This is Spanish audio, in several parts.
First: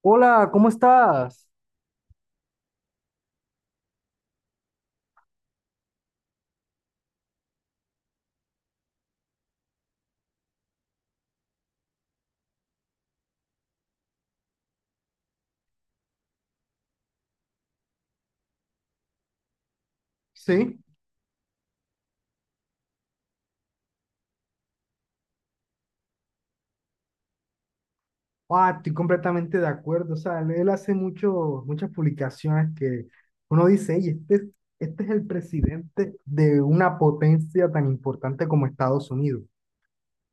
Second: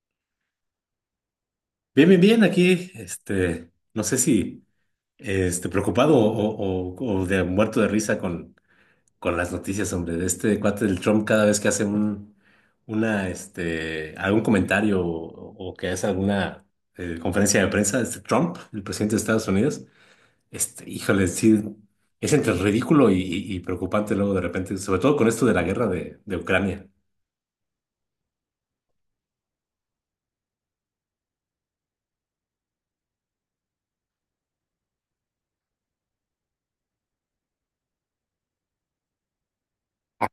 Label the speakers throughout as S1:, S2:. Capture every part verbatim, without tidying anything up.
S1: Hola, ¿cómo estás?
S2: Bien, bien, bien, aquí, este, no sé si, este, preocupado o, o- o de muerto de risa con, con las noticias, hombre, de este cuate del Trump cada vez que hace un, una, este, algún comentario o, o que hace alguna eh, conferencia de prensa, este Trump, el presidente de Estados Unidos,
S1: Sí,
S2: este, híjole, sí, es entre ridículo y, y- y preocupante luego de repente, sobre todo con esto de la guerra de, de Ucrania.
S1: ah, estoy completamente de acuerdo. O sea, él hace mucho, muchas publicaciones que uno dice, "Ey, este, es- este es el presidente de una potencia tan importante como Estados Unidos."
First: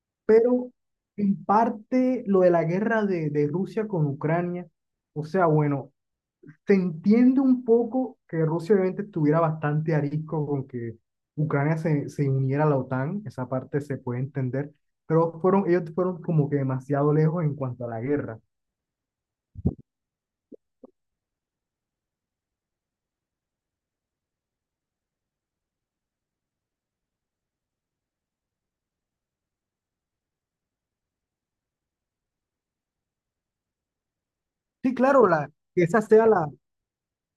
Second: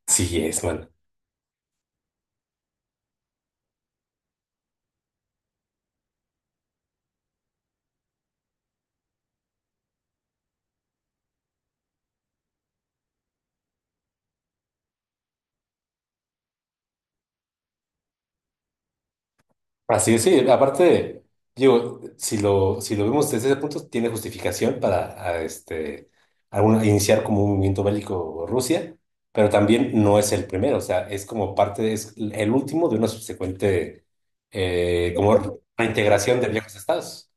S2: Sí, es.
S1: Pero en parte lo de la guerra de, de Rusia con Ucrania, o sea, bueno, se entiende un poco que Rusia obviamente estuviera bastante arisco con que Ucrania se, se uniera a la OTAN, esa parte se puede entender, pero fueron, ellos fueron como que demasiado lejos en cuanto a la guerra.
S2: Así es, sí, aparte, digo, si lo, si lo vemos desde ese punto, tiene justificación para a, este, algún iniciar como un movimiento bélico Rusia, pero también no es el primero, o sea, es como parte, es el último de una subsecuente
S1: Sí,
S2: eh,
S1: claro, la,
S2: como
S1: que esa sea
S2: reintegración
S1: la,
S2: de viejos estados.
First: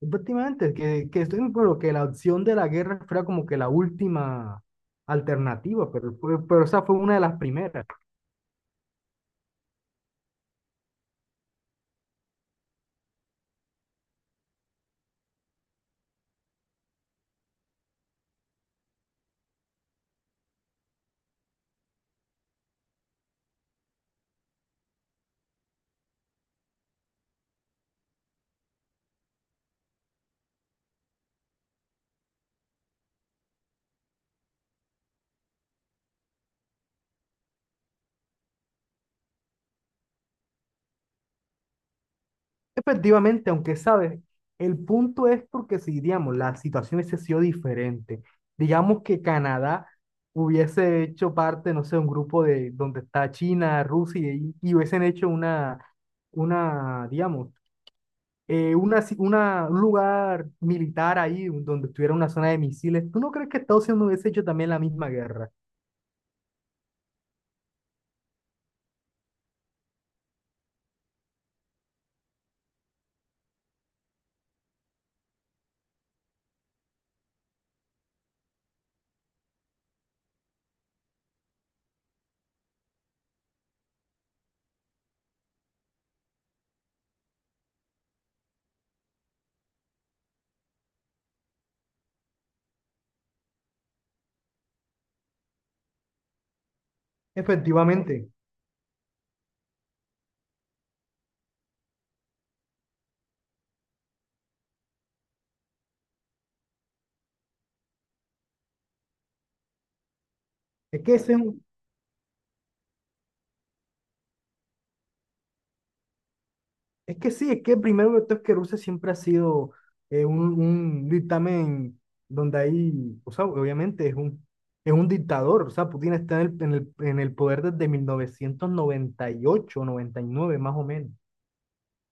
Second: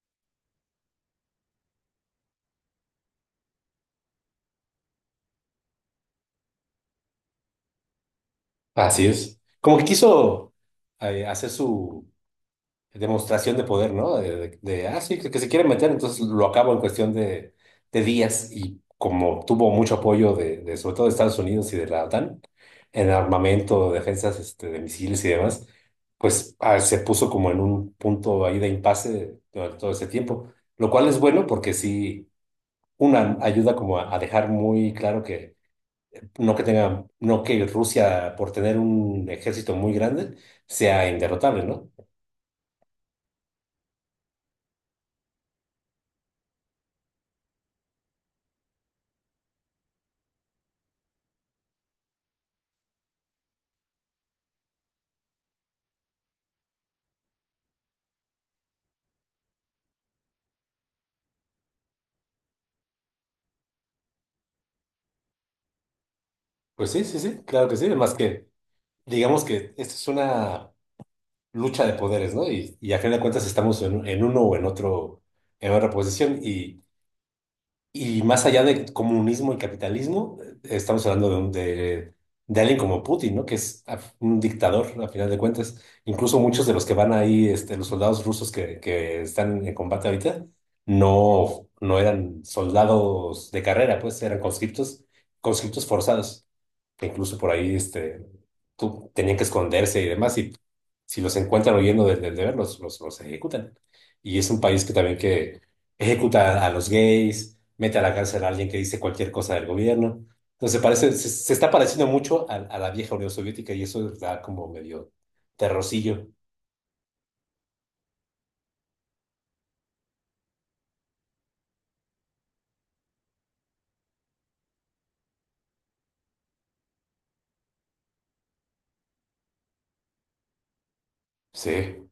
S1: efectivamente, que, que estoy de acuerdo, que la opción de la guerra fuera como que la última alternativa, pero, fue- pero esa fue una de las primeras.
S2: Así es. Como que quiso eh, hacer su demostración de poder, ¿no? De, de- de, ah, sí, que, que se quiere meter, entonces lo acabo en cuestión de, de días y como tuvo mucho apoyo de, de, sobre todo de Estados Unidos y de la OTAN en armamento, defensas, este, de misiles y demás, pues ah, se puso como en un punto ahí de impasse durante todo ese tiempo, lo cual es bueno porque sí, una ayuda como a, a dejar muy claro que no que tenga, no que Rusia por tener un ejército muy grande sea inderrotable, ¿no?
S1: Efectivamente, aunque sabes, el punto es porque si, digamos, la situación hubiese sido diferente, digamos que Canadá hubiese hecho parte, no sé, un grupo de donde está China, Rusia y, y hubiesen hecho una, una, digamos, eh, una, ci- una, un lugar militar ahí donde estuviera una zona de misiles. ¿Tú no crees que Estados Unidos hubiese hecho también la misma guerra?
S2: Pues sí, sí, sí, claro que sí. Más que, digamos que esta es una lucha de poderes, ¿no? Y, y a fin de cuentas estamos en, en uno o en otro, en otra posición. Y, y más allá de comunismo y capitalismo, eh, estamos hablando de, un- de, de alguien como Putin, ¿no? Que es a- un dictador, a final de cuentas. Incluso muchos de los que van ahí, este, los soldados rusos que, que están en combate ahorita, no, no eran soldados de carrera, pues eran conscriptos, conscriptos forzados que incluso por ahí, este,
S1: Efectivamente,
S2: tú, tenían que esconderse y demás, y si los encuentran huyendo del del deber, los, los, los ejecutan. Y es un país que también que ejecuta a, a los gays, mete a la cárcel a alguien que dice cualquier cosa del gobierno. Entonces
S1: es
S2: parece,
S1: que
S2: se,
S1: ese es
S2: se
S1: un
S2: está pareciendo mucho a, a la vieja Unión Soviética y eso da como medio terrorcillo.
S1: es que sí, es que primero que todo es que Rusia siempre ha sido eh, un, un dictamen donde hay, o sea, obviamente es un, es un dictador, o sea, Putin está en el, en el, en el poder desde mil novecientos noventa noventa y ocho noventa y nueve más o menos,
S2: Sí,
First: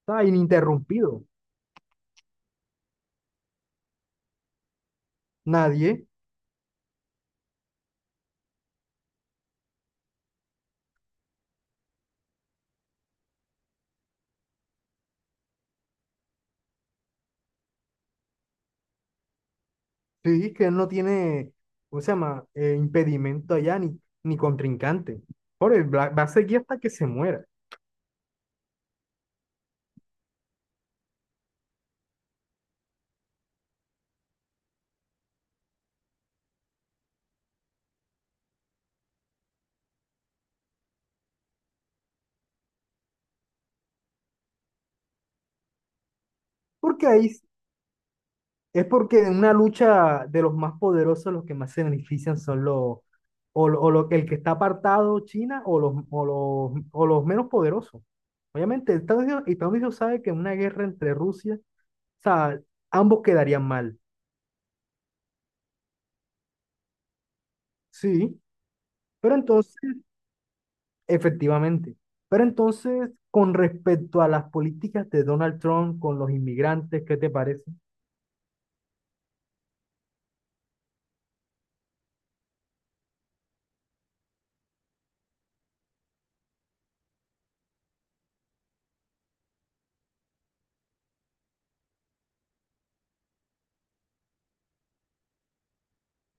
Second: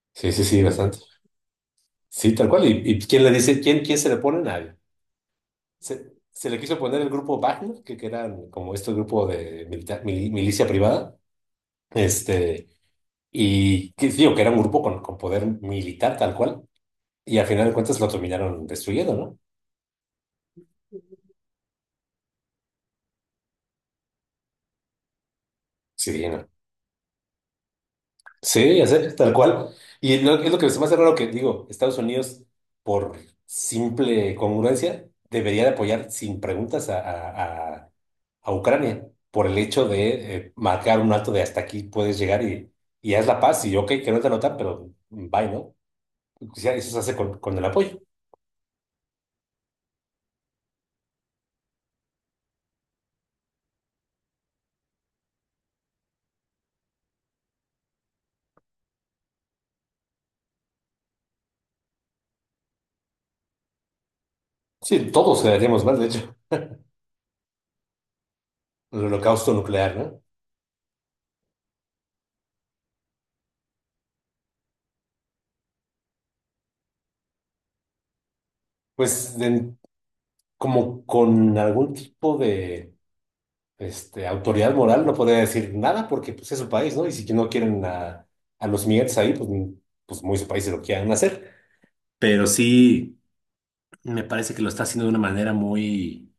S1: está
S2: sí, sí, sí, bastante.
S1: ininterrumpido,
S2: Sí, tal cual. ¿Y, y quién le dice, quién, quién se le pone? Nadie.
S1: nadie.
S2: Se, se le quiso poner el grupo Wagner, que, que eran como este grupo de milita- mili- milicia privada. Este, y que, digo, que era un grupo con, con poder militar tal cual, y al final de cuentas lo terminaron destruyendo, ¿no?
S1: Sí, que él no tiene, ¿cómo se llama? Eh, impedimento allá ni, ni contrincante, por él va, va
S2: Sí,
S1: a
S2: ¿no?
S1: seguir hasta que se muera,
S2: Sí, ya sé, tal cual. Y lo- es lo que se me hace raro que, digo, Estados Unidos, por simple congruencia, debería de apoyar sin preguntas a, a- a- a Ucrania por el hecho de eh, marcar un alto de hasta aquí puedes llegar y, y haz la paz y ok, que no te anotan, pero bye, ¿no? O sea, eso se
S1: porque
S2: hace
S1: ahí
S2: con, con el apoyo.
S1: es porque en una lucha de los más poderosos, los que más se benefician son los, o, lo- o lo- el que está apartado, China, o los, o los, o los menos poderosos. Obviamente, Estados Unidos, Estados Unidos sabe que en una guerra entre Rusia, o sea, ambos quedarían mal.
S2: Sí, todos quedaríamos mal, de hecho,
S1: Sí,
S2: el
S1: pero
S2: holocausto nuclear,
S1: entonces,
S2: ¿no?
S1: efectivamente, pero entonces, con respecto a las políticas de Donald Trump con los inmigrantes, ¿qué te parece?
S2: Pues de- como con algún tipo de este, autoridad moral no podría decir nada porque pues, es su país, ¿no? Y si no quieren a, a los migrantes ahí, pues, mm, pues muy su país se lo quieran hacer. Pero sí, me parece que lo está haciendo de una manera muy,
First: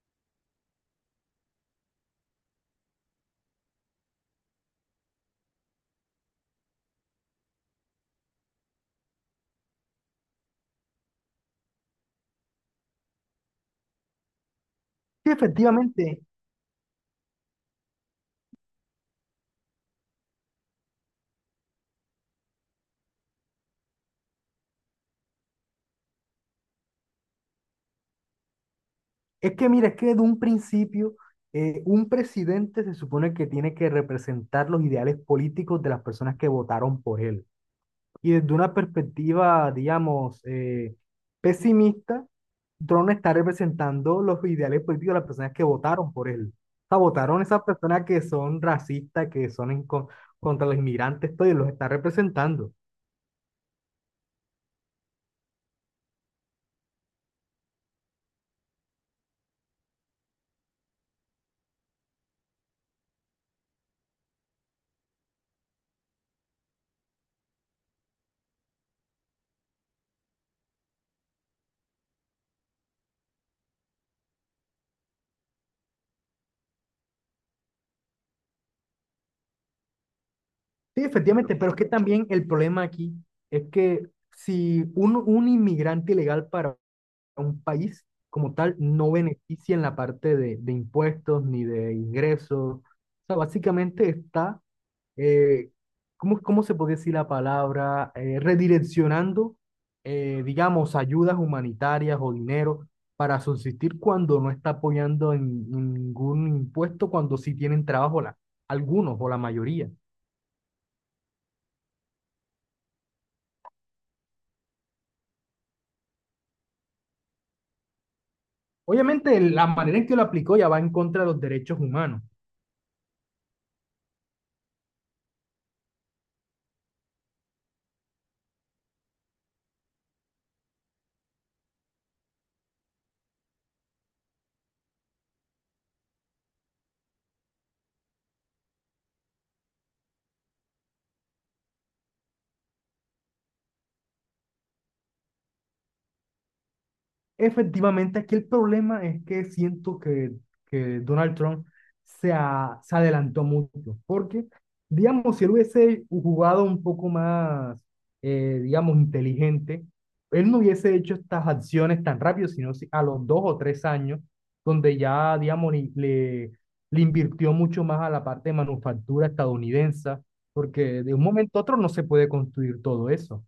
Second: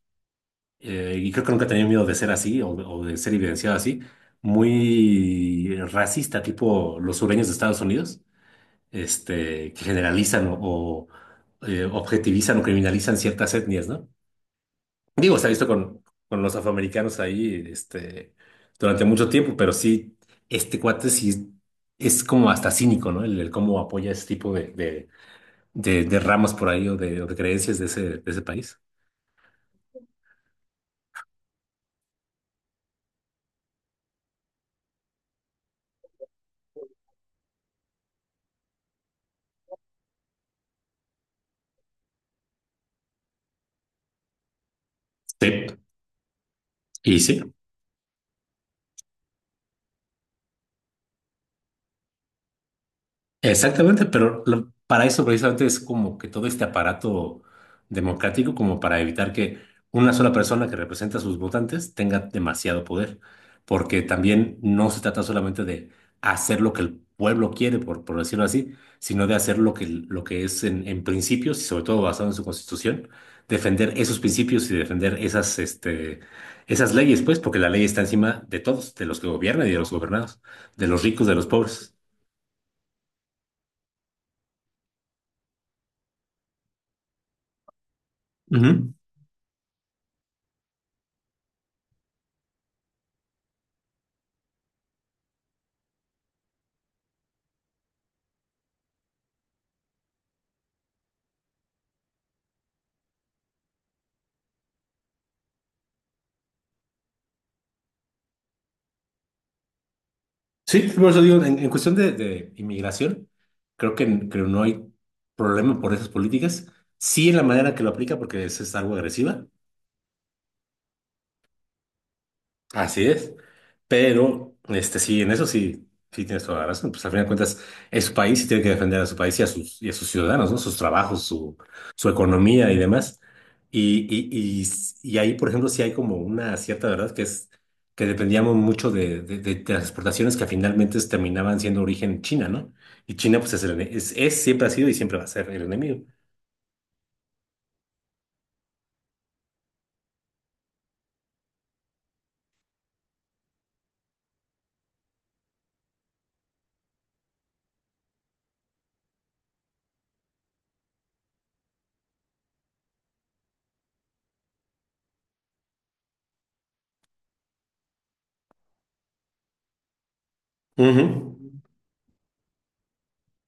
S2: eh, y creo que nunca he tenido miedo de ser así o, o de ser evidenciado así, muy racista, tipo los sureños de Estados Unidos, este, que generalizan o, o, eh, objetivizan o criminalizan ciertas etnias, ¿no?
S1: Sí,
S2: Digo, se ha visto con,
S1: efectivamente,
S2: con los afroamericanos ahí, este, durante mucho tiempo, pero sí, este cuate sí es como hasta cínico, ¿no? El, el cómo apoya ese tipo de, de, de, de ramas por ahí o de, o de creencias de ese, de ese país.
S1: es que mira, es que de un principio eh, un presidente se supone que tiene que representar los ideales políticos de las personas que votaron por él. Y desde una perspectiva, digamos, eh, pesimista, Trump no está representando los ideales políticos de las personas que
S2: Sí,
S1: votaron por él. O sea,
S2: y sí.
S1: votaron esas personas que son racistas, que son en con- contra los inmigrantes, todo, y los está representando.
S2: Exactamente, pero lo- para eso precisamente es como que todo este aparato democrático como para evitar que una sola persona que representa a sus votantes tenga demasiado poder, porque también no se trata solamente de hacer lo que el pueblo quiere, por, por decirlo así, sino de hacer lo que, lo que es en, en principios y sobre todo basado en su constitución, defender esos principios y defender esas, este, esas leyes, pues, porque la ley está encima de todos, de los que gobiernan y de los gobernados, de los
S1: Sí,
S2: ricos, de los
S1: efectivamente, pero es que
S2: pobres.
S1: también el problema aquí es que si un, un inmigrante ilegal para a un país como tal
S2: Ujú.
S1: no beneficia en la parte de, de impuestos ni de ingresos. O sea, básicamente está, eh, ¿cómo, cómo se puede decir la palabra? Eh, redireccionando, eh, digamos, ayudas humanitarias o dinero para subsistir cuando no está apoyando en, en ningún impuesto, cuando sí tienen trabajo la, algunos o la mayoría.
S2: Sí, por eso digo, en, en cuestión de, de inmigración, creo que, creo no hay problema por esas políticas. Sí, en la manera que lo aplica, porque es, es algo
S1: Obviamente,
S2: agresiva.
S1: la manera en que lo aplicó ya va en contra de los derechos humanos.
S2: Así es. Pero, este, sí, en eso sí, sí tienes toda la razón. Pues al final de cuentas, es su país y tiene que defender a su país y a sus, y a sus ciudadanos, ¿no? Sus trabajos, su, su economía y demás. Y, y, y, y ahí, por ejemplo, sí hay como una cierta verdad que es que dependíamos mucho de, de, de- de las exportaciones que finalmente terminaban siendo origen China, ¿no? Y China, pues, es, el ene- es, es- siempre ha sido y siempre va a ser el enemigo.
S1: Efectivamente, aquí el problema es que siento que, que Donald Trump se, a- se adelantó mucho, porque, digamos, si él hubiese jugado un poco más, eh, digamos, inteligente, él no hubiese hecho estas acciones tan rápido, sino si- a los dos o tres años, donde ya, digamos, le, le, le invirtió mucho más a la parte de manufactura estadounidense, porque
S2: Ujú.
S1: de un momento a otro no se puede construir todo eso.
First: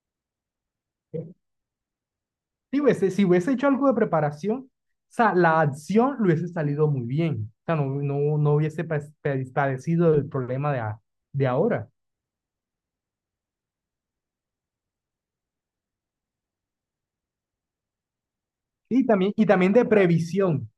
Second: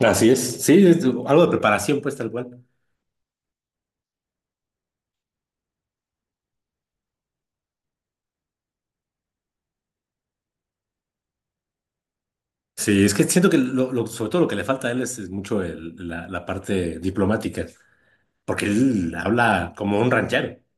S2: Así es. Sí, es algo de preparación, pues, tal cual.
S1: Si hubiese, si hubiese hecho algo de preparación, o sea, la acción le hubiese salido muy bien. O sea, no, no, no hubiese pa- pa- padecido el problema de, a- de ahora.
S2: Sí, es que siento que lo, lo- sobre todo lo que le falta a él es, es mucho el- la, la parte diplomática, porque
S1: Y
S2: él
S1: también, y
S2: habla
S1: también de
S2: como un ranchero.
S1: previsión,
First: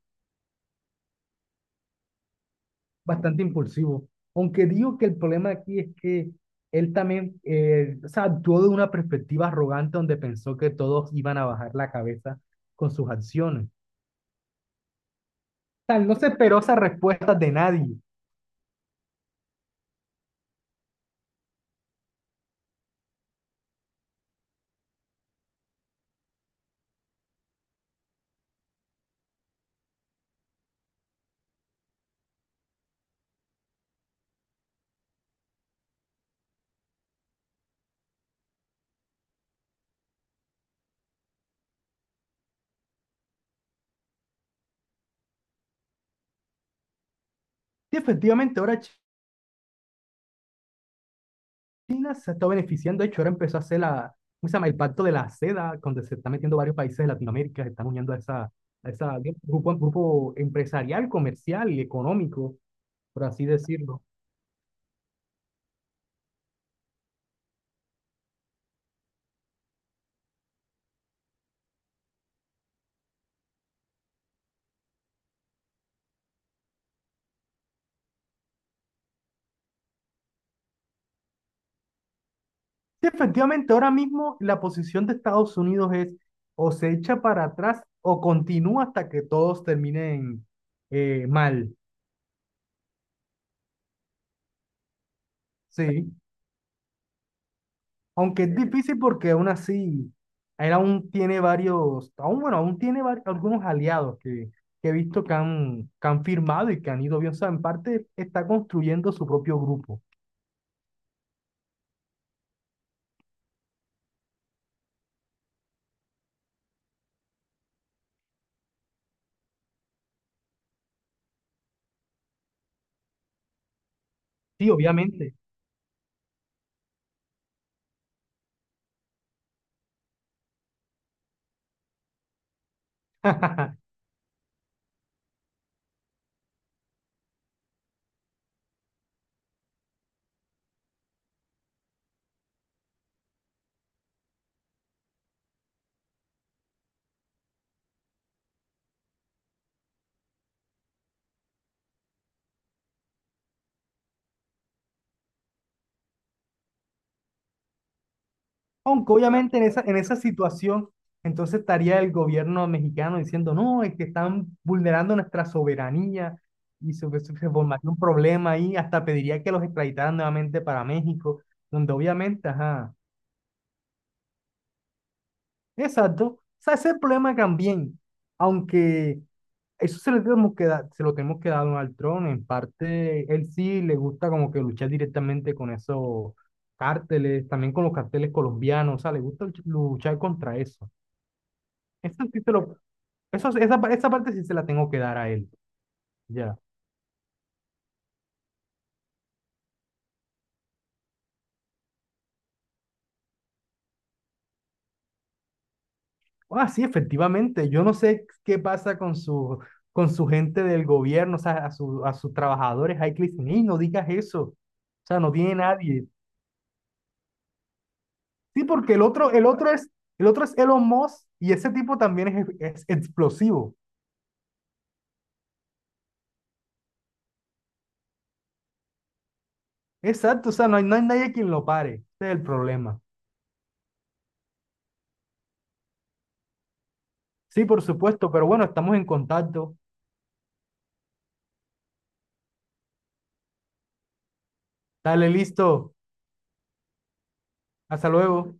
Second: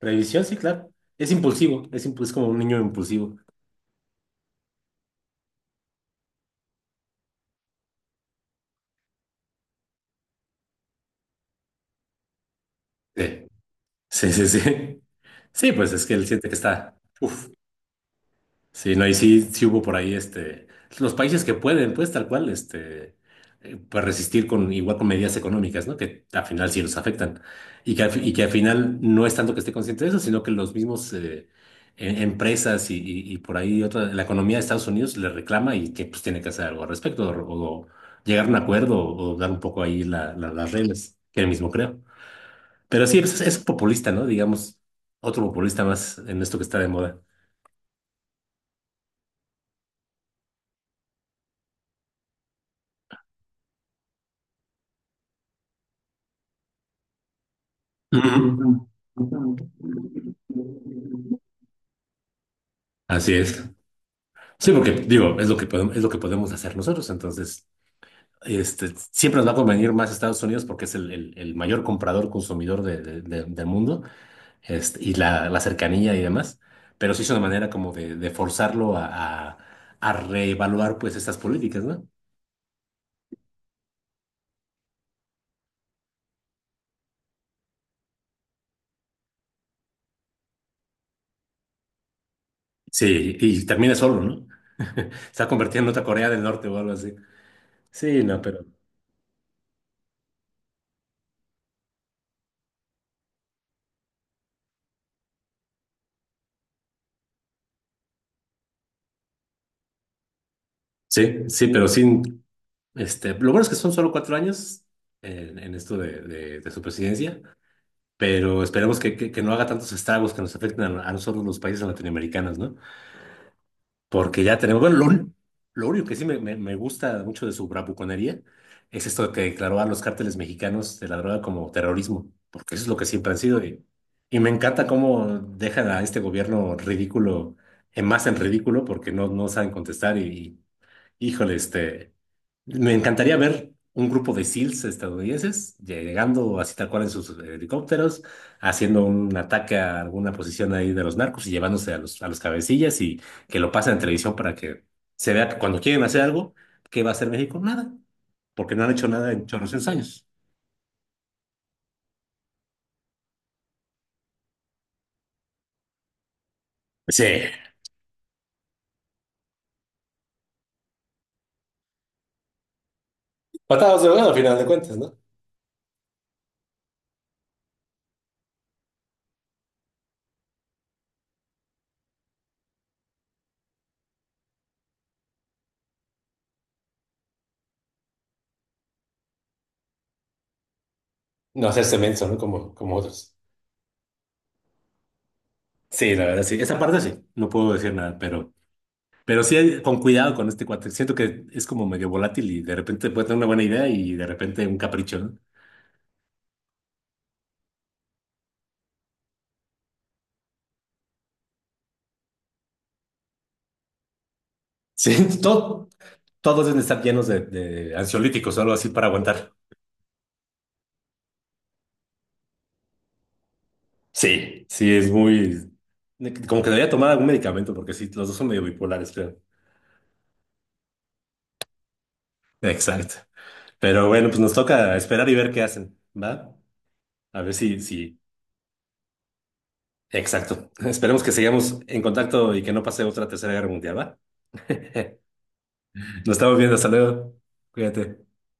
S2: Revisión, sí, claro. Es impulsivo, es, impu- es como un niño impulsivo.
S1: bastante impulsivo. Aunque digo que el problema aquí es que él también, eh, o sea, actuó de una perspectiva arrogante donde pensó que todos iban a bajar la cabeza con sus acciones. O
S2: Sí, sí, sí. Sí, sí, pues
S1: sea,
S2: es
S1: él
S2: que
S1: no se
S2: él siente que
S1: esperó esas
S2: está.
S1: respuestas
S2: Uf.
S1: de nadie.
S2: Sí, no, y sí, sí hubo por ahí, este, los países que pueden, pues tal cual, este, eh, pues resistir con igual con medidas económicas, ¿no? Que al final sí los afectan. Y que al, fi- y que al final no es tanto que esté consciente de eso, sino que los mismos, eh, e- empresas y, y- y por ahí otra, la economía de Estados Unidos le reclama y que pues tiene que hacer algo al respecto, o, o llegar a un acuerdo, o dar un poco ahí la- la- las reglas, que él mismo creo. Pero sí, es, es populista, ¿no? Digamos, otro populista más en esto que está de moda.
S1: Y efectivamente, ahora China se está beneficiando. De hecho, ahora empezó a hacer la, ¿cómo se llama? El pacto de la seda, donde se están metiendo varios países de Latinoamérica, se están uniendo a esa,
S2: Ujú.
S1: a esa grupo, grupo empresarial, comercial y económico, por
S2: Así
S1: así
S2: es.
S1: decirlo.
S2: Sí, porque digo, es lo que podemos, es lo que podemos hacer nosotros. Entonces, este, siempre nos va a convenir más Estados Unidos porque es el, el- el mayor comprador, consumidor de- de- de- del mundo, este, y la, la cercanía y demás. Pero sí es una manera como de, de forzarlo a, a, a reevaluar pues estas políticas, ¿no?
S1: Sí, efectivamente, ahora mismo la posición de Estados Unidos es o se echa para atrás o continúa hasta que todos terminen eh, mal.
S2: Sí, y termina solo, ¿no? Se ha convertido en otra
S1: Sí.
S2: Corea del Norte o algo así. Sí, no,
S1: Aunque es
S2: pero
S1: difícil porque aún así, él aún tiene varios, aún bueno, aún tiene vari- algunos aliados que, que he visto que han, que han firmado y que han ido bien. O sea, en parte está construyendo su propio grupo.
S2: sí, sí, pero sí. Este, lo bueno es que son solo cuatro años en, en esto de, de- de su presidencia, pero esperemos que, que- que no haga tantos estragos que nos afecten a, a nosotros los países latinoamericanos, ¿no? Porque ya
S1: Sí,
S2: tenemos, bueno, lo,
S1: obviamente.
S2: un- lo único que sí me, me- me gusta mucho de su bravuconería es esto que declaró a los cárteles mexicanos de la droga como terrorismo, porque eso es lo que siempre han sido. Y, y me encanta cómo dejan a este gobierno ridículo, en más en ridículo, porque no, no saben contestar y, híjole, este, me encantaría ver un grupo de SEALs estadounidenses llegando así tal cual en sus helicópteros, haciendo un ataque a alguna posición ahí de los narcos y llevándose a los, a los cabecillas y que lo pasen en televisión para que se vea que cuando quieren hacer algo, ¿qué va a hacer México? Nada, porque no han hecho
S1: Aunque
S2: nada en
S1: obviamente en esa,
S2: ochocientos
S1: en esa
S2: años.
S1: situación, entonces estaría el gobierno mexicano diciendo, no, es que están vulnerando nuestra soberanía y se,
S2: Sí,
S1: se se formaría un problema ahí, hasta pediría que los extraditaran nuevamente para México, donde obviamente, ajá.
S2: patadas de bueno al final de cuentas, ¿no?
S1: Exacto. O sea, ese es el problema también. Aunque eso se lo tenemos que dar, se lo tenemos que dar a Donald Trump. En parte, él sí le gusta como que luchar directamente con esos cárteles, también con los carteles colombianos. O sea, le gusta luch- luchar contra eso.
S2: No hacerse
S1: Eso
S2: menso, ¿no?
S1: sí se
S2: Como,
S1: lo,
S2: como otros.
S1: eso, esa, pa- esa parte sí se la tengo que dar a él.
S2: Sí, la verdad,
S1: Ya.
S2: sí. Esa parte sí, no puedo decir nada, pero Pero sí, hay- con cuidado con este cuate. Siento que es como medio volátil y de repente puede tener una buena idea y de repente un capricho, ¿no?
S1: Ah, sí, efectivamente. Yo no sé qué pasa con su, con su gente del gobierno, o sea, a, su, a sus trabajadores. Ay, Cristina, no digas eso. O
S2: Sí,
S1: sea, no tiene
S2: todo,
S1: nadie.
S2: todos deben estar llenos de, de ansiolíticos o
S1: Sí,
S2: algo así
S1: porque el
S2: para
S1: otro, el
S2: aguantar.
S1: otro es, el otro es Elon Musk, y ese tipo también es, es explosivo.
S2: Sí, sí, es muy... Como que debería tomar algún medicamento porque sí, los dos son medio bipolares, creo.
S1: Exacto, o sea, no hay, no hay nadie quien lo pare. Ese es el problema.
S2: Exacto. Pero bueno, pues nos toca esperar y ver qué hacen, ¿va? A ver
S1: Sí,
S2: si,
S1: por
S2: si...
S1: supuesto, pero bueno, estamos en contacto.
S2: Exacto. Esperemos que sigamos en contacto y que no pase otra tercera guerra mundial, ¿va?
S1: Dale, listo.
S2: Nos estamos viendo, hasta luego.
S1: Hasta
S2: Cuídate.
S1: luego.